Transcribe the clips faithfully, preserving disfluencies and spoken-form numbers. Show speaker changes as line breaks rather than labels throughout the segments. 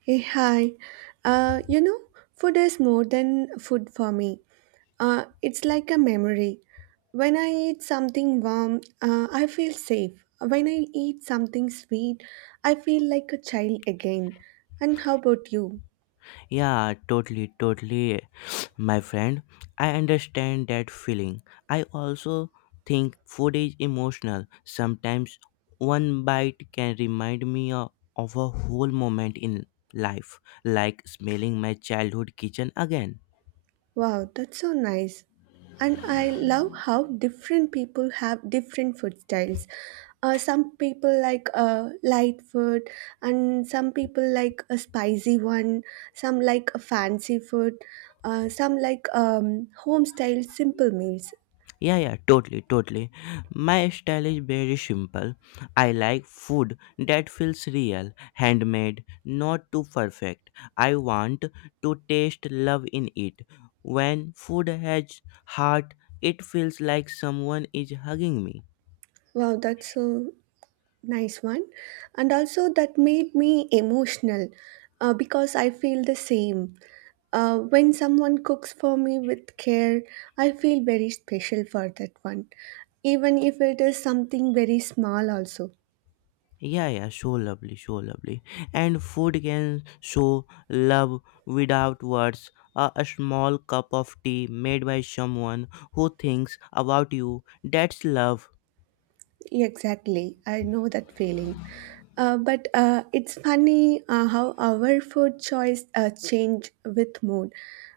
Hey, hi. Uh, you know, Food is more than food for me. Uh, it's like a memory. When I eat something warm, uh, I feel safe. When I eat something sweet, I feel like a child again. And how about you?
Yeah, totally, totally, my friend. I understand that feeling. I also think food is emotional. Sometimes one bite can remind me o- of a whole moment in life, like smelling my childhood kitchen again.
Wow, that's so nice. And I love how different people have different food styles. Uh, some people like uh, light food, and some people like a spicy one, some like a fancy food, uh, some like um, home style simple meals.
Yeah, yeah, totally, totally. My style is very simple. I like food that feels real, handmade, not too perfect. I want to taste love in it. When food has heart, it feels like someone is hugging me.
Wow, that's so nice one. And also, that made me emotional uh, because I feel the same. Uh, when someone cooks for me with care, I feel very special for that one, even if it is something very small, also.
Yeah, yeah, so lovely, so lovely. And food can show love without words. A, a small cup of tea made by someone who thinks about you, that's love.
Exactly, I know that feeling. Uh, but uh, it's funny uh, how our food choice uh, change with mood.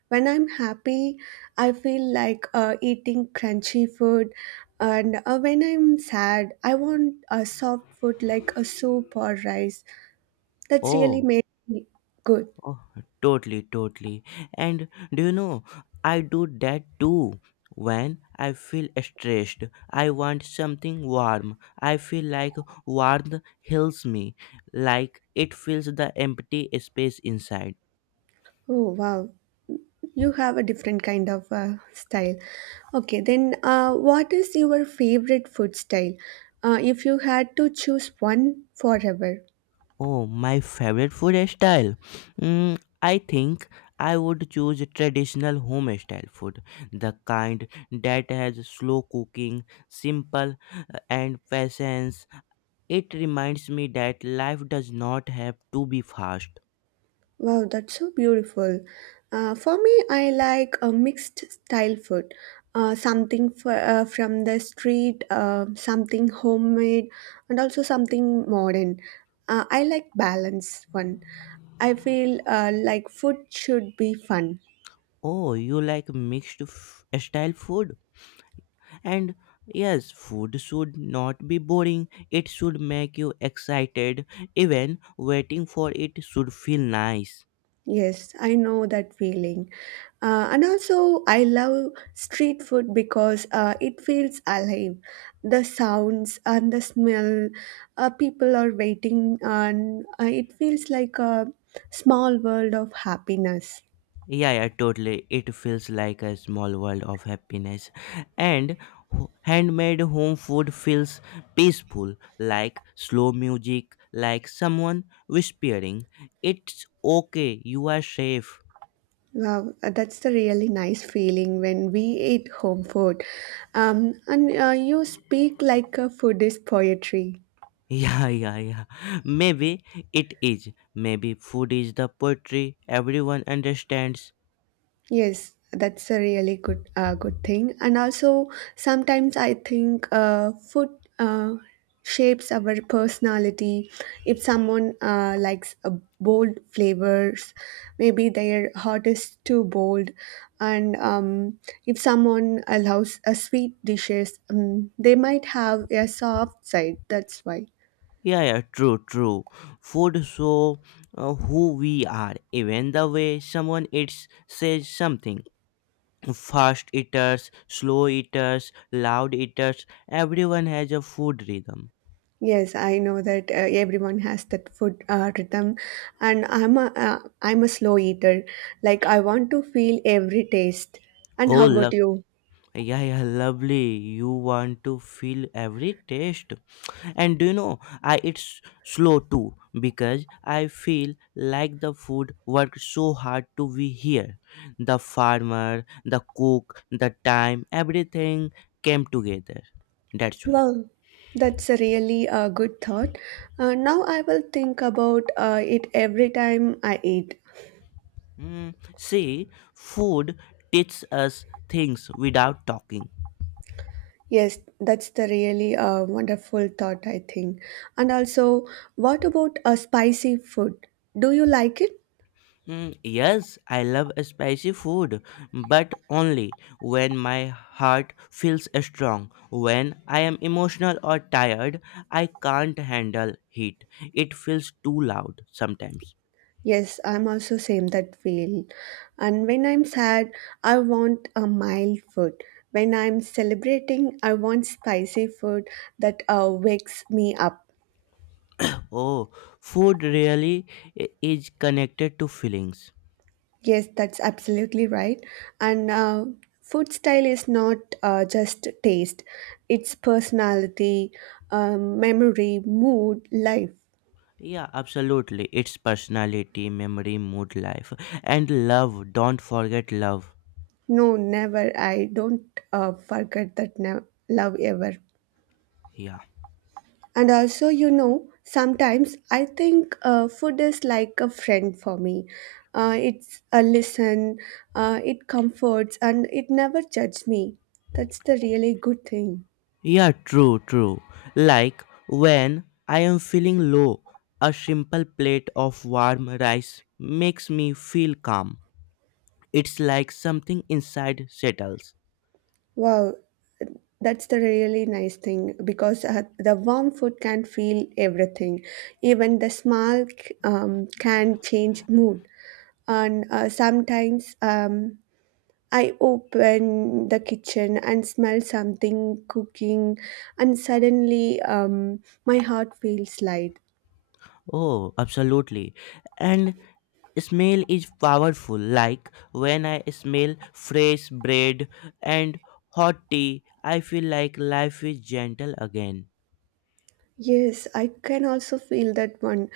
When I'm happy, I feel like uh, eating crunchy food, and uh, when I'm sad, I want a soft food like a soup or rice. That's really
Oh.
made me good.
Oh, totally, totally. And do you know, I do that too. When I feel stressed, I want something warm. I feel like warmth heals me, like it fills the empty space inside.
Oh wow, you have a different kind of uh, style. Okay, then uh, what is your favorite food style? Uh, if you had to choose one forever.
Oh, my favorite food style. Mm, I think I would choose traditional home style food, the kind that has slow cooking, simple uh, and patience. It reminds me that life does not have to be fast.
Wow, that's so beautiful. Uh, for me, I like a mixed style food. Uh, something for, uh, from the street, uh, something homemade, and also something modern. Uh, I like balance one. I feel uh, like food should be fun.
Oh, you like mixed f- style food? And yes, food should not be boring. It should make you excited. Even waiting for it should feel nice.
Yes, I know that feeling. Uh, and also, I love street food because uh, it feels alive. The sounds and the smell, uh, people are waiting, and uh, it feels like a small world of happiness.
Yeah, yeah, totally. It feels like a small world of happiness. And ho- handmade home food feels peaceful, like slow music, like someone whispering, it's okay, you are safe.
Wow, uh, that's the really nice feeling when we eat home food. Um, and uh, you speak like a food is poetry.
Yeah, yeah, yeah. Maybe it is. Maybe food is the poetry everyone understands.
Yes, that's a really good uh, good thing. And also, sometimes I think uh, food uh, shapes our personality. If someone uh, likes uh, bold flavors, maybe their heart is too bold. And um, if someone allows uh, sweet dishes, um, they might have a soft side. That's why.
Yeah, yeah, true, true. Food show uh, who we are, even the way someone eats says something. Fast eaters, slow eaters, loud eaters, everyone has a food rhythm.
Yes, I know that uh, everyone has that food uh, rhythm, and I'm a uh, I'm a slow eater. Like I want to feel every taste. And
Oh,
how about
love.
you?
Yeah, yeah, lovely. You want to feel every taste. And do you know, I eat s- slow too because I feel like the food worked so hard to be here. The farmer, the cook, the time, everything came together. That's why.
Well, that's a really uh, good thought. Uh, now I will think about uh, it every time I eat.
Mm, see, food teaches us things without talking.
Yes, that's the really uh, wonderful thought I think. And also, what about a spicy food? Do you like it?
Mm, yes, I love spicy food, but only when my heart feels strong. When I am emotional or tired, I can't handle heat. It feels too loud sometimes.
Yes, I'm also same that feel. And when I'm sad, I want a mild food. When I'm celebrating, I want spicy food that uh, wakes me up.
Oh, food really i- is connected to feelings.
Yes, that's absolutely right. And uh, food style is not uh, just taste; it's personality, um, memory, mood, life.
Yeah, absolutely. It's personality, memory, mood, life, and love. Don't forget love.
No, never. I don't uh, forget that. Never, love ever.
Yeah.
And also, you know, sometimes I think uh, food is like a friend for me. Uh, it's a listen, uh, it comforts, and it never judges me. That's the really good thing.
Yeah, true, true. Like when I am feeling low, a simple plate of warm rice makes me feel calm. It's like something inside settles.
Wow, that's the really nice thing because uh, the warm food can feel everything. Even the smell c- um, can change mood. And uh, sometimes um, I open the kitchen and smell something cooking, and suddenly um, my heart feels light.
Oh, absolutely. And smell is powerful. Like when I smell fresh bread and hot tea, I feel like life is gentle again.
Yes, I can also feel that one,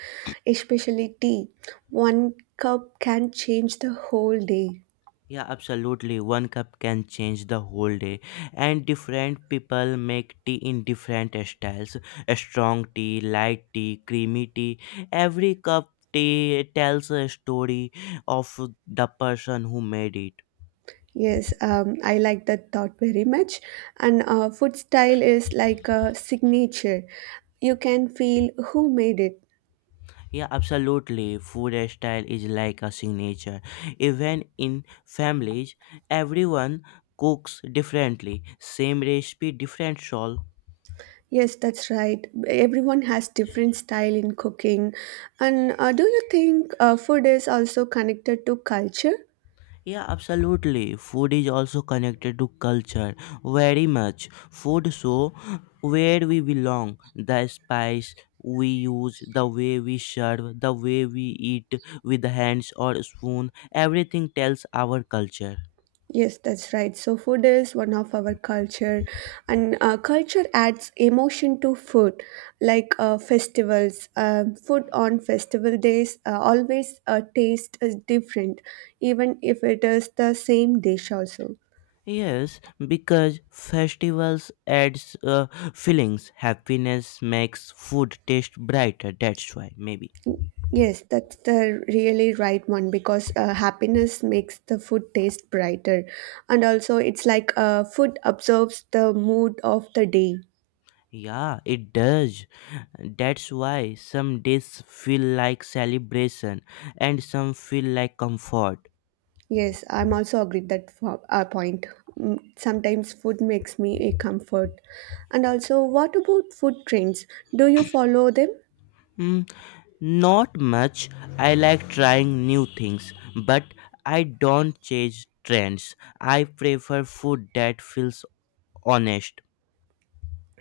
especially tea. One cup can change the whole day.
Yeah, absolutely. One cup can change the whole day. And different people make tea in different styles, a strong tea, light tea, creamy tea. Every cup tea tells a story of the person who made it.
Yes, um, I like that thought very much. And uh, food style is like a signature. You can feel who made it.
Yeah, absolutely. Food style is like a signature. Even in families, everyone cooks differently. Same recipe, different soul.
Yes, that's right. Everyone has different style in cooking. And uh, do you think uh, food is also connected to culture?
Yeah, absolutely. Food is also connected to culture very much. Food show where we belong, the spice we use, the way we serve, the way we eat with hands or spoon, everything tells our culture.
Yes, that's right. So food is one of our culture, and uh, culture adds emotion to food, like uh, festivals. Uh, food on festival days uh, always uh, taste is different, even if it is the same dish also.
Yes, because festivals adds uh, feelings. Happiness makes food taste brighter. That's why maybe.
Yes, that's the really right one because uh, happiness makes the food taste brighter. And also, it's like uh, food absorbs the mood of the day.
Yeah, it does. That's why some days feel like celebration and some feel like comfort.
Yes, I'm also agreed that for our point. Mm, sometimes food makes me a comfort. And also, what about food trends? Do you follow them?
Hmm, not much. I like trying new things, but I don't chase trends. I prefer food that feels honest.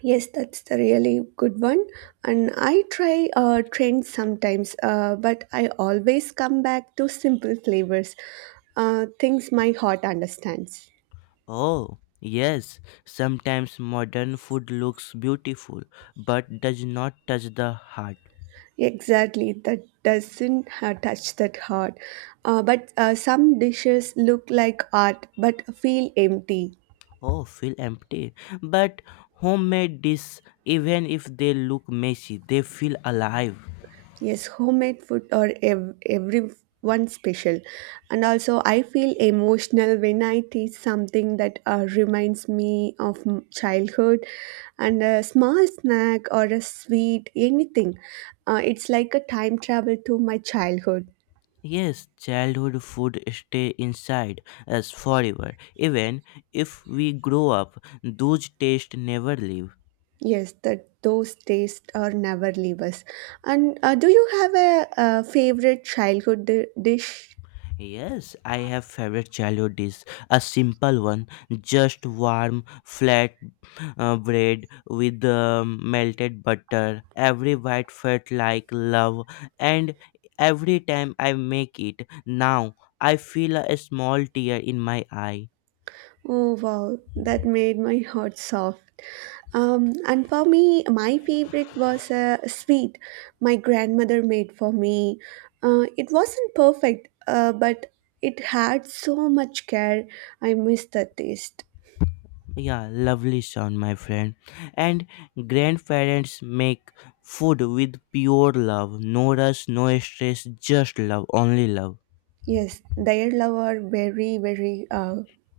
Yes, that's the really good one. And I try uh, trends sometimes, uh, but I always come back to simple flavors, uh, things my heart understands.
Oh, yes. Sometimes modern food looks beautiful but does not touch the heart.
Exactly, that doesn't uh, touch that heart. Uh, but uh, some dishes look like art but feel empty.
Oh, feel empty. But homemade dishes, even if they look messy, they feel alive.
Yes, homemade food or ev- everyone special. And also, I feel emotional when I taste something that uh, reminds me of m- childhood and a small snack or a sweet, anything. Uh, it's like a time travel to my childhood.
Yes, childhood food stay inside us forever. Even if we grow up, those tastes never leave.
Yes, that those tastes are never leave us. And uh, do you have a, uh, favorite childhood di- dish
Yes, I have favorite childhood dish. A simple one, just warm flat uh, bread with um, melted butter. Every bite felt like love, and every time I make it now, I feel a small tear in my eye.
Oh wow, that made my heart soft. Um, and for me, my favorite was a sweet my grandmother made for me. Uh, it wasn't perfect, uh, but it had so much care. I missed the taste.
Yeah, lovely sound, my friend. And grandparents make food with pure love, no rush, no stress, just love, only love.
Yes, their love are very, very uh,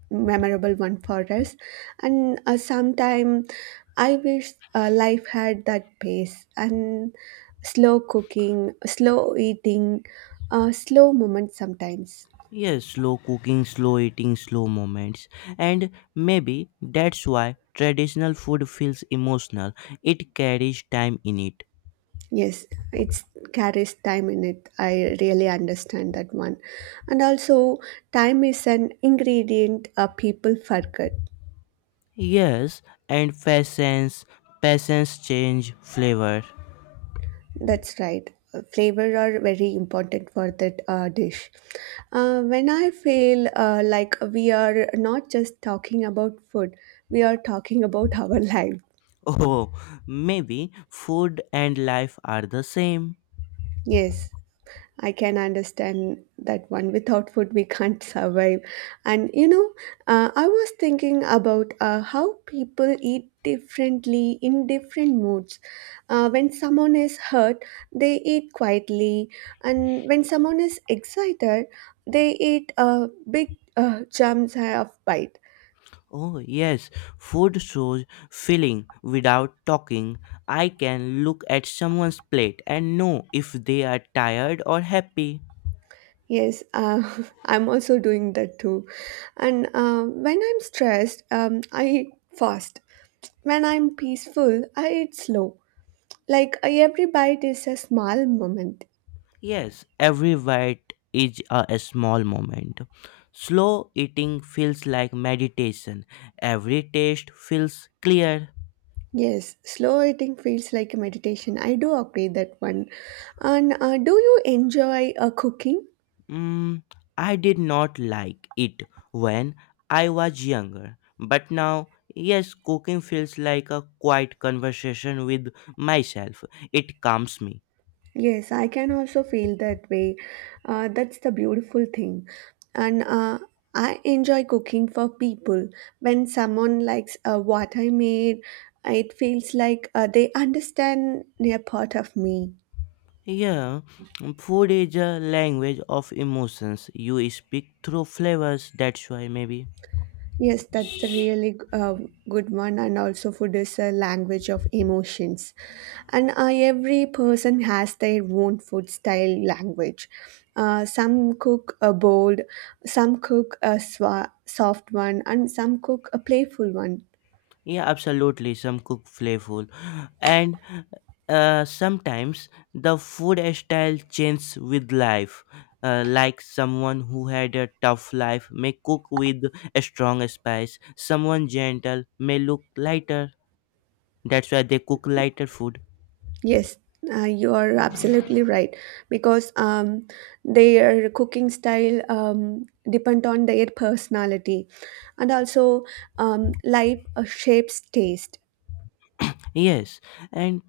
memorable one for us. And uh, sometime I wish uh, life had that pace and slow cooking, slow eating, uh, slow moments sometimes.
Yes, slow cooking, slow eating, slow moments. And maybe that's why traditional food feels emotional. It carries time in it.
Yes, it carries time in it. I really understand that one. And also, time is an ingredient uh, people forget.
Yes, and patience, patience change flavor.
That's right. Flavor are very important for that uh, dish. Uh, when I feel uh, like we are not just talking about food, we are talking about our life.
Oh, maybe food and life are the same.
Yes. I can understand that one. Without food, we can't survive. And you know, uh, I was thinking about uh, how people eat differently in different moods. Uh, when someone is hurt, they eat quietly, and when someone is excited, they eat uh, big uh, jumps of bite.
Oh, yes, food shows feeling without talking. I can look at someone's plate and know if they are tired or happy.
Yes, uh, I'm also doing that too. And uh, when I'm stressed, um, I eat fast. When I'm peaceful, I eat slow. Like uh, every bite is a small moment.
Yes, every bite is a a small moment. Slow eating feels like meditation. Every taste feels clear.
Yes, slow eating feels like a meditation. I do agree that one. And uh, do you enjoy uh, cooking?
Mm, I did not like it when I was younger, but now, yes, cooking feels like a quiet conversation with myself. It calms me.
Yes, I can also feel that way. Uh, that's the beautiful thing. And uh, I enjoy cooking for people. When someone likes uh, what I made, it feels like uh, they understand their part of me.
Yeah, food is a language of emotions. You speak through flavors, that's why, maybe.
Yes, that's a really uh, good one. And also, food is a language of emotions. And uh, every person has their own food style language. Uh, some cook a bold, some cook a swa- soft one, and some cook a playful one.
Yeah, absolutely. Some cook flavorful, and uh, sometimes the food style changes with life. Uh, like someone who had a tough life may cook with a strong spice. Someone gentle may look lighter. That's why they cook lighter food.
Yes, uh, you are absolutely right because um, their cooking style um, depend on their personality, and also um, life uh, shapes taste.
Yes, and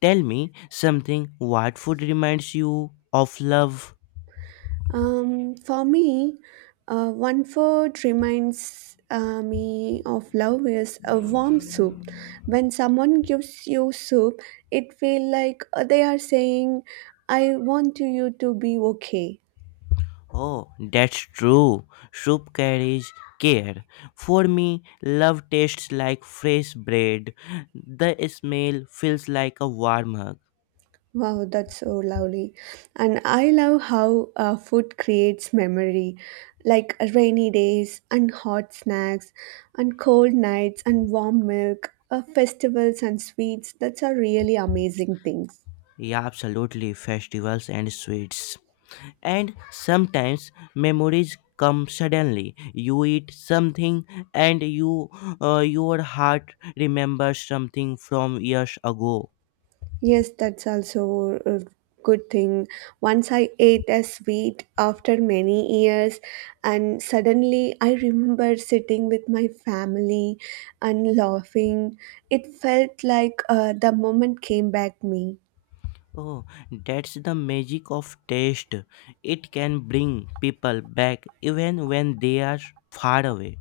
tell me something. What food reminds you of love?
Um, for me, uh, one food reminds uh, me of love is a warm soup. When someone gives you soup, it feels like uh, they are saying, I want you to be okay.
Oh, that's true. Soup carries care. For me, love tastes like fresh bread. The smell feels like a warm hug.
Wow, that's so lovely. And I love how uh, food creates memory, like rainy days and hot snacks and cold nights and warm milk, uh, festivals and sweets. That's are really amazing things.
Yeah, absolutely. Festivals and sweets. And sometimes memories come suddenly. You eat something and you uh, your heart remembers something from years ago.
Yes, that's also a good thing. Once I ate a sweet after many years, and suddenly I remember sitting with my family and laughing. It felt like uh, the moment came back me.
Oh, that's the magic of taste. It can bring people back even when they are far away.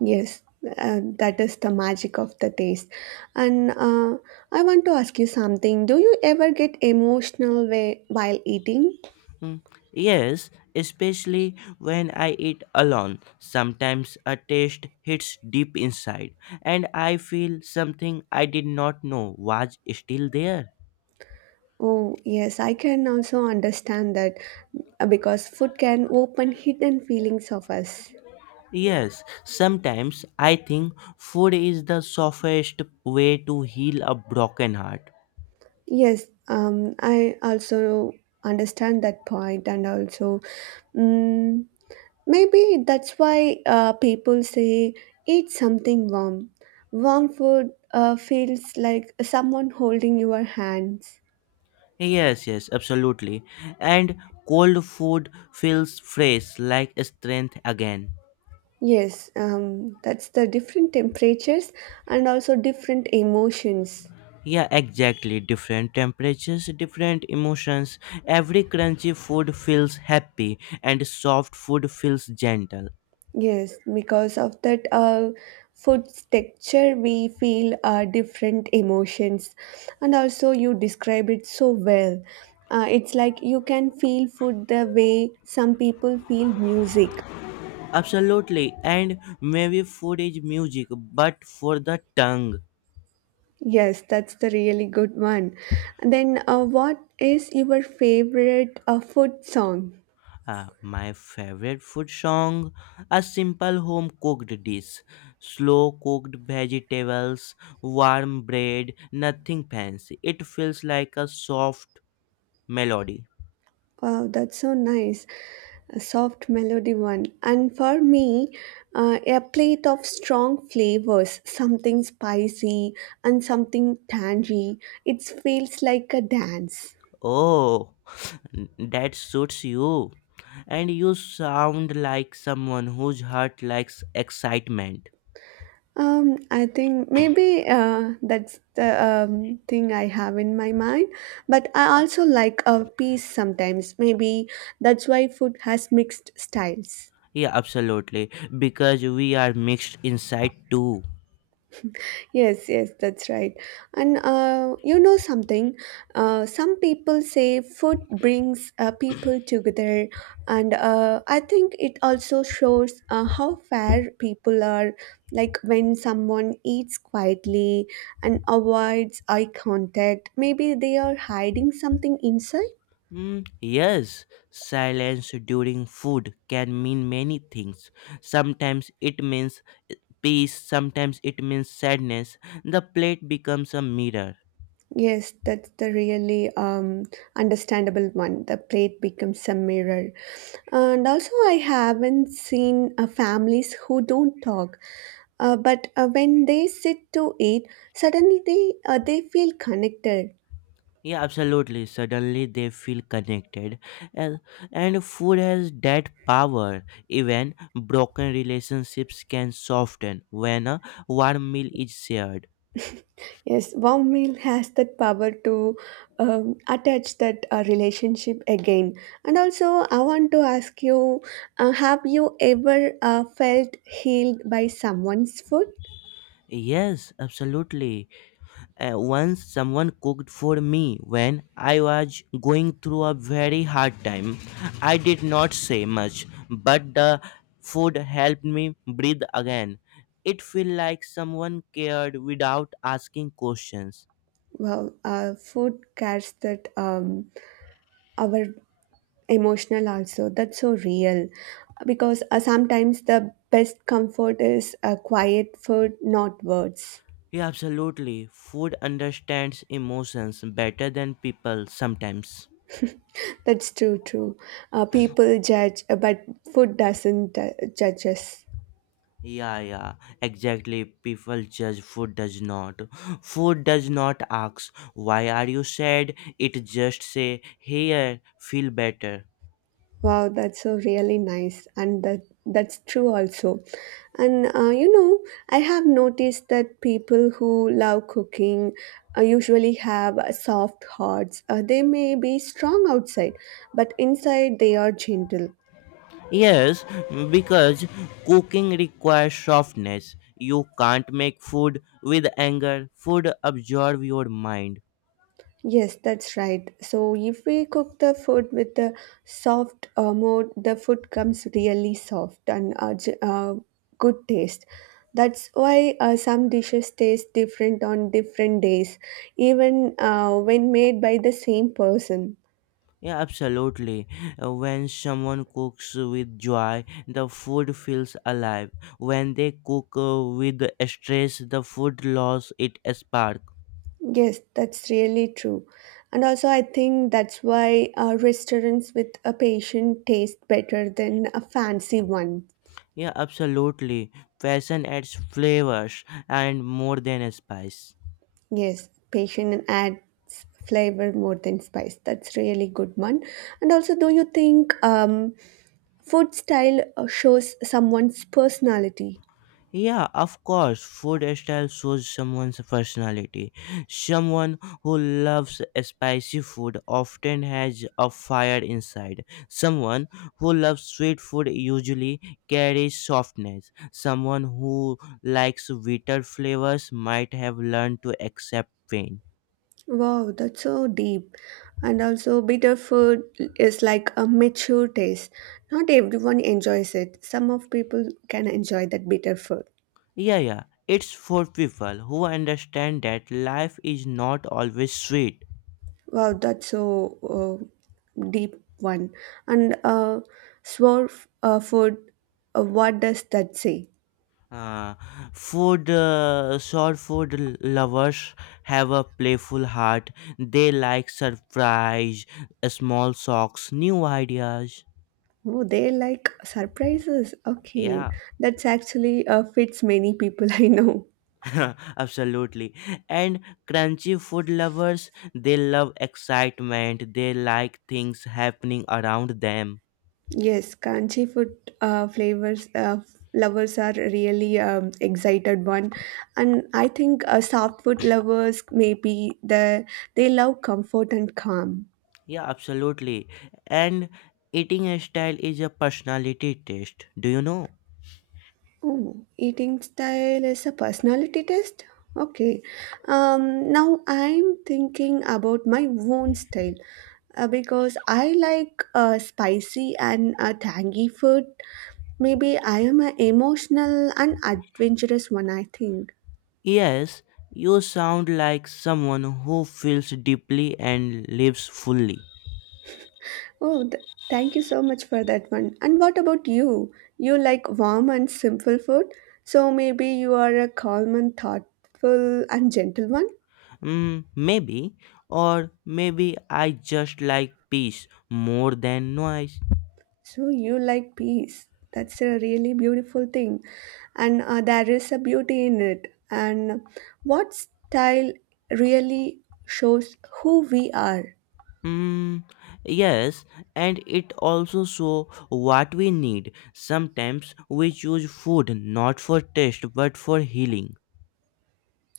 Yes, uh, that is the magic of the taste. And uh, I want to ask you something. Do you ever get emotional whe- while eating?
Mm, yes, especially when I eat alone. Sometimes a taste hits deep inside, and I feel something I did not know was still there.
Oh, yes, I can also understand that uh, because food can open hidden feelings of us.
Yes, sometimes I think food is the softest way to heal a broken heart.
Yes, um, I also understand that point, and also mm, maybe that's why uh, people say eat something warm. Warm food uh, feels like someone holding your hands.
Yes, yes, absolutely. And cold food feels fresh, like strength again.
Yes, um, that's the different temperatures and also different emotions.
Yeah, exactly. Different temperatures, different emotions. Every crunchy food feels happy, and soft food feels gentle.
Yes, because of that uh, food's texture, we feel uh, different emotions. And also, you describe it so well. Uh, it's like you can feel food the way some people feel music.
Absolutely. And maybe food is music, but for the tongue.
Yes, that's the really good one. And then, uh, what is your favorite uh, food song?
Uh, my favorite food song, a simple home cooked dish, slow cooked vegetables, warm bread, nothing fancy. It feels like a soft melody.
Wow, that's so nice. A soft melody one. And for me, uh, a plate of strong flavors, something spicy and something tangy. It feels like a dance.
Oh, that suits you, and you sound like someone whose heart likes excitement.
Um, I think maybe uh, that's the um, thing I have in my mind. But I also like a piece sometimes. Maybe that's why food has mixed styles.
Yeah, absolutely, because we are mixed inside too.
Yes, yes, that's right. And uh, you know something? Uh, some people say food brings uh, people together, and uh, I think it also shows uh, how fair people are. Like when someone eats quietly and avoids eye contact, maybe they are hiding something inside.
Mm, yes, silence during food can mean many things. Sometimes it means peace, sometimes it means sadness. The plate becomes a mirror.
Yes, that's the really um, understandable one. The plate becomes a mirror. And also, I haven't seen uh, families who don't talk. Uh, but uh, when they sit to eat, suddenly they, uh, they feel connected.
Yeah, absolutely. Suddenly they feel connected. And, and food has that power. Even broken relationships can soften when a warm meal is shared.
Yes, warm meal has that power to um, attach that uh, relationship again. And also, I want to ask you, uh, have you ever uh, felt healed by someone's food?
Yes, absolutely. Uh, once someone cooked for me when I was going through a very hard time. I did not say much, but the food helped me breathe again. It felt like someone cared without asking questions.
Wow, uh, food cares that, um, our emotional also. That's so real, because uh, sometimes the best comfort is uh, quiet food, not words.
Yeah, absolutely. Food understands emotions better than people sometimes.
That's true, true. Uh, people judge, uh, but food doesn't uh, judge us.
Yeah, yeah, exactly. People judge, food does not. Food does not ask, why are you sad? It just say, here, feel better.
Wow, that's so really nice, and that that's true also. And uh, you know, I have noticed that people who love cooking uh, usually have uh, soft hearts. Uh, they may be strong outside, but inside they are gentle.
Yes, because cooking requires softness. You can't make food with anger. Food absorb your mind.
Yes, that's right. So if we cook the food with the soft uh, mode, the food comes really soft and uh, j- uh, good taste. That's why uh, some dishes taste different on different days, even uh, when made by the same person.
Yeah, absolutely. Uh, When someone cooks with joy, the food feels alive. When they cook uh, with stress, the food loses its spark.
Yes, that's really true. And also, I think that's why uh, restaurants with a patient taste better than a fancy one.
Yeah, absolutely. Fashion adds flavors and more than a spice.
Yes, patient adds flavor more than spice. That's really good one. And also, do you think um, food style uh, shows someone's personality?
Yeah, of course, food style shows someone's personality. Someone who loves spicy food often has a fire inside. Someone who loves sweet food usually carries softness. Someone who likes bitter flavors might have learned to accept pain.
Wow, that's so deep. And also, bitter food is like a mature taste. Not everyone enjoys it. Some of people can enjoy that bitter food.
Yeah, yeah. It's for people who understand that life is not always sweet.
Wow, that's so uh, deep one. And uh, sour f- uh, food, uh, what does that say?
Uh, food, uh, Short food lovers have a playful heart. They like surprise, small shocks, new ideas.
Oh, they like surprises. Okay,
Yeah,
that's actually uh, fits many people I know.
absolutely. And crunchy food lovers, they love excitement. They like things happening around them.
Yes, Kanchi food uh, flavors uh, lovers are really um, excited one, and I think uh, soft food lovers maybe the they love comfort and calm.
Yeah, absolutely. And eating style is a personality test. Do you know?
Ooh, eating style is a personality test? Okay. Um, now I'm thinking about my own style uh, because I like uh, spicy and uh, tangy food. Maybe I am an emotional and adventurous one, I think.
Yes, you sound like someone who feels deeply and lives fully.
Oh, th- thank you so much for that one. And what about you? You like warm and simple food, so maybe you are a calm and thoughtful and gentle one?
Mm, maybe, or maybe I just like peace more than noise.
So you like peace. That's a really beautiful thing. And uh, there is a beauty in it. And what style really shows who we are.
Mm, yes, and it also shows what we need. Sometimes we choose food not for taste but for healing.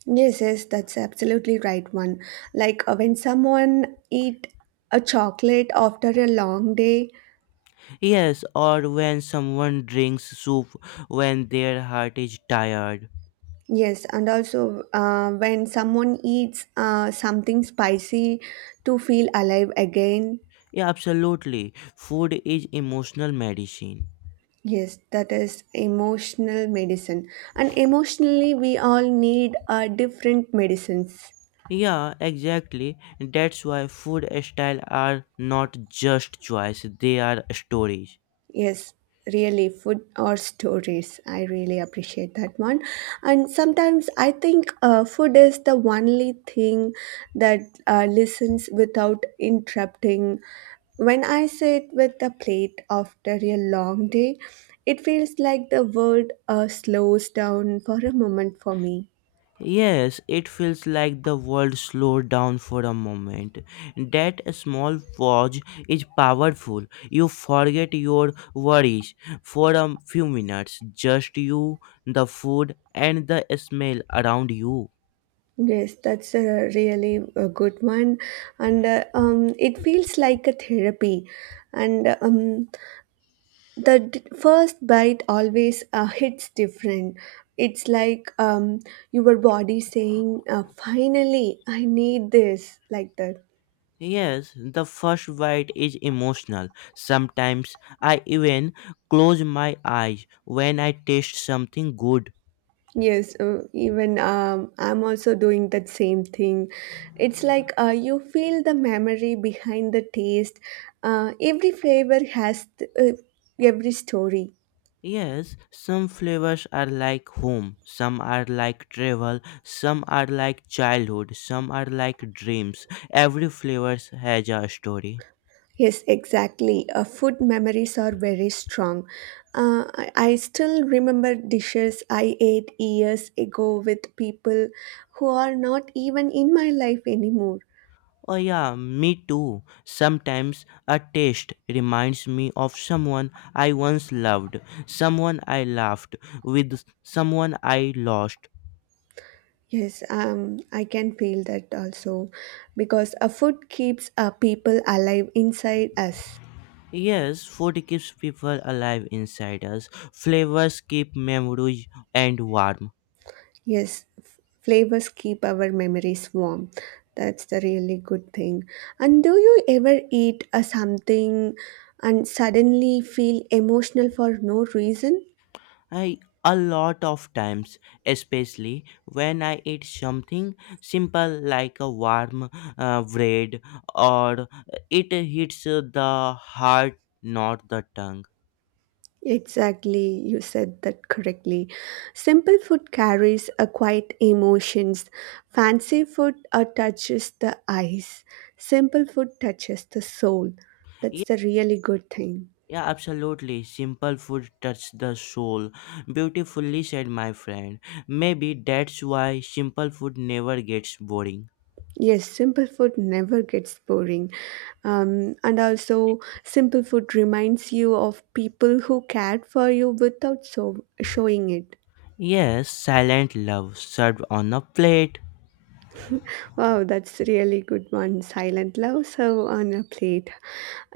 Yes, yes, that's absolutely right one. Like uh, when someone eat a chocolate after a long day.
Yes, or when someone drinks soup when their heart is tired.
Yes, and also uh, when someone eats uh, something spicy to feel alive again.
Yeah, absolutely. Food is emotional medicine.
Yes, that is emotional medicine. And emotionally, we all need uh, different medicines.
Yeah, exactly. That's why food style are not just choice, they are stories.
Yes, really, food or stories. I really appreciate that one. And sometimes I think uh, food is the only thing that uh, listens without interrupting. When I sit with the plate after a long day, it feels like the world uh, slows down for a moment for me.
Yes, it feels like the world slowed down for a moment. That small pause is powerful. You forget your worries for a few minutes. Just you, the food, and the smell around you.
Yes, that's a really a good one, and uh, um, it feels like a therapy. And um, the d- first bite always uh, hits different. It's like um, your body saying, uh, "Finally, I need this." Like that.
Yes, the first bite is emotional. Sometimes I even close my eyes when I taste something good.
Yes, uh, even um, I'm also doing that same thing. It's like uh, you feel the memory behind the taste. Uh, every flavor has th- uh, every story.
Yes, some flavors are like home, some are like travel, some are like childhood, some are like dreams. Every flavor has a story.
Yes, exactly. Uh, food memories are very strong. Uh, I I still remember dishes I ate years ago with people who are not even in my life anymore.
Oh, yeah, me too. Sometimes a taste reminds me of someone I once loved, someone I laughed with, someone I lost.
Yes, um, I can feel that also because a food keeps uh, people alive inside us.
Yes, food keeps people alive inside us. Flavors keep memories and warm.
Yes, f- flavors keep our memories warm. That's the really good thing. And do you ever eat a something and suddenly feel emotional for no reason?
I a lot of times, especially when I eat something simple like a warm uh, bread, or it hits the heart, not the tongue.
Exactly, you said that correctly. Simple food carries a quiet emotions. Fancy food uh, touches the eyes. Simple food touches the soul.
Yeah,
That's the really good thing.
yeah, absolutely. Simple food touch the soul. Beautifully said, my friend. Maybe that's why simple food never gets boring.
Yes, simple food never gets boring. Um, and also, simple food reminds you of people who cared for you without so showing it.
Yes, silent love served on a plate.
Wow, that's really good one. Silent love serve on a plate.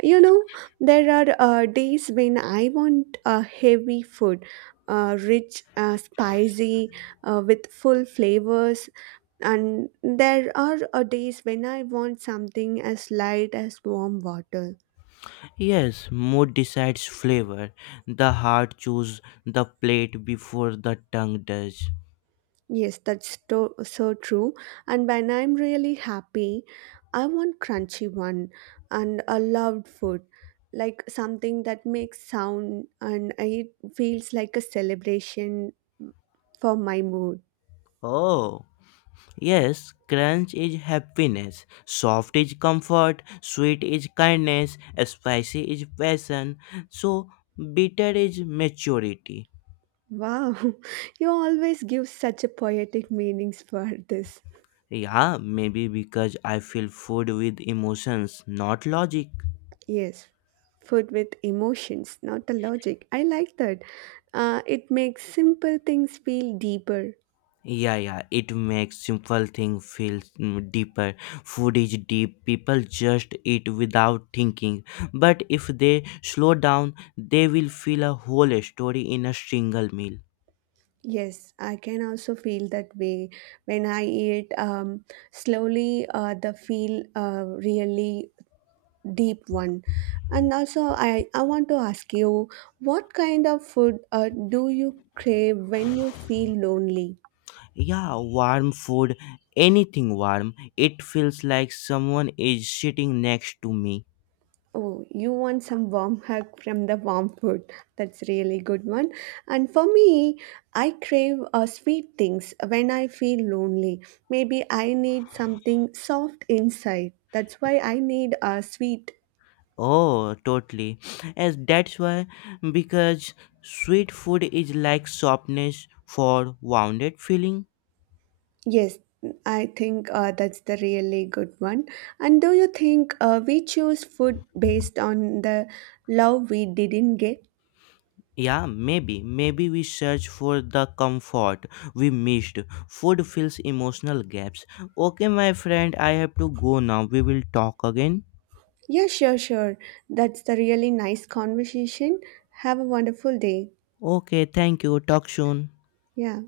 You know, there are uh, days when I want uh, heavy food, uh, rich, uh, spicy, uh, with full flavors. And there are uh, days when I want something as light as warm water.
Yes, mood decides flavor. The heart chooses the plate before the tongue does.
Yes, that's to- so true. And when I'm really happy, I want crunchy one and a loved food, like something that makes sound and it feels like a celebration for my mood.
Oh, yes, crunch is happiness, soft is comfort, sweet is kindness, spicy is passion, so bitter is maturity.
Wow, you always give such a poetic meanings for this.
Yeah, maybe because I feel food with emotions, not logic.
Yes, food with emotions, not the logic. I like that. Uh, it makes simple things feel deeper.
Yeah, yeah, it makes simple thing feel mm, deeper. Food is deep. People just eat without thinking, but if they slow down they will feel a whole story in a single meal.
Yes, I can also feel that way when I eat um, slowly uh, the feel uh, really deep one. And also I, I want to ask you what kind of food uh, do you crave when you feel lonely?
Yeah, warm food, anything warm. It feels like someone is sitting next to me.
Oh, you want some warm hug from the warm food. That's really good one. And for me, I crave uh, sweet things when I feel lonely. Maybe I need something soft inside. That's why I need a sweet.
Oh, totally, as that's why, because sweet food is like softness for wounded feeling.
Yes, I think uh, that's the really good one. And do you think uh, we choose food based on the love we didn't get?
Yeah, maybe. Maybe we search for the comfort we missed. Food fills emotional gaps. Okay, my friend, I have to go now. We will talk again.
Yeah, sure, sure. That's the really nice conversation. Have a wonderful day.
Okay, thank you. Talk soon.
Yeah.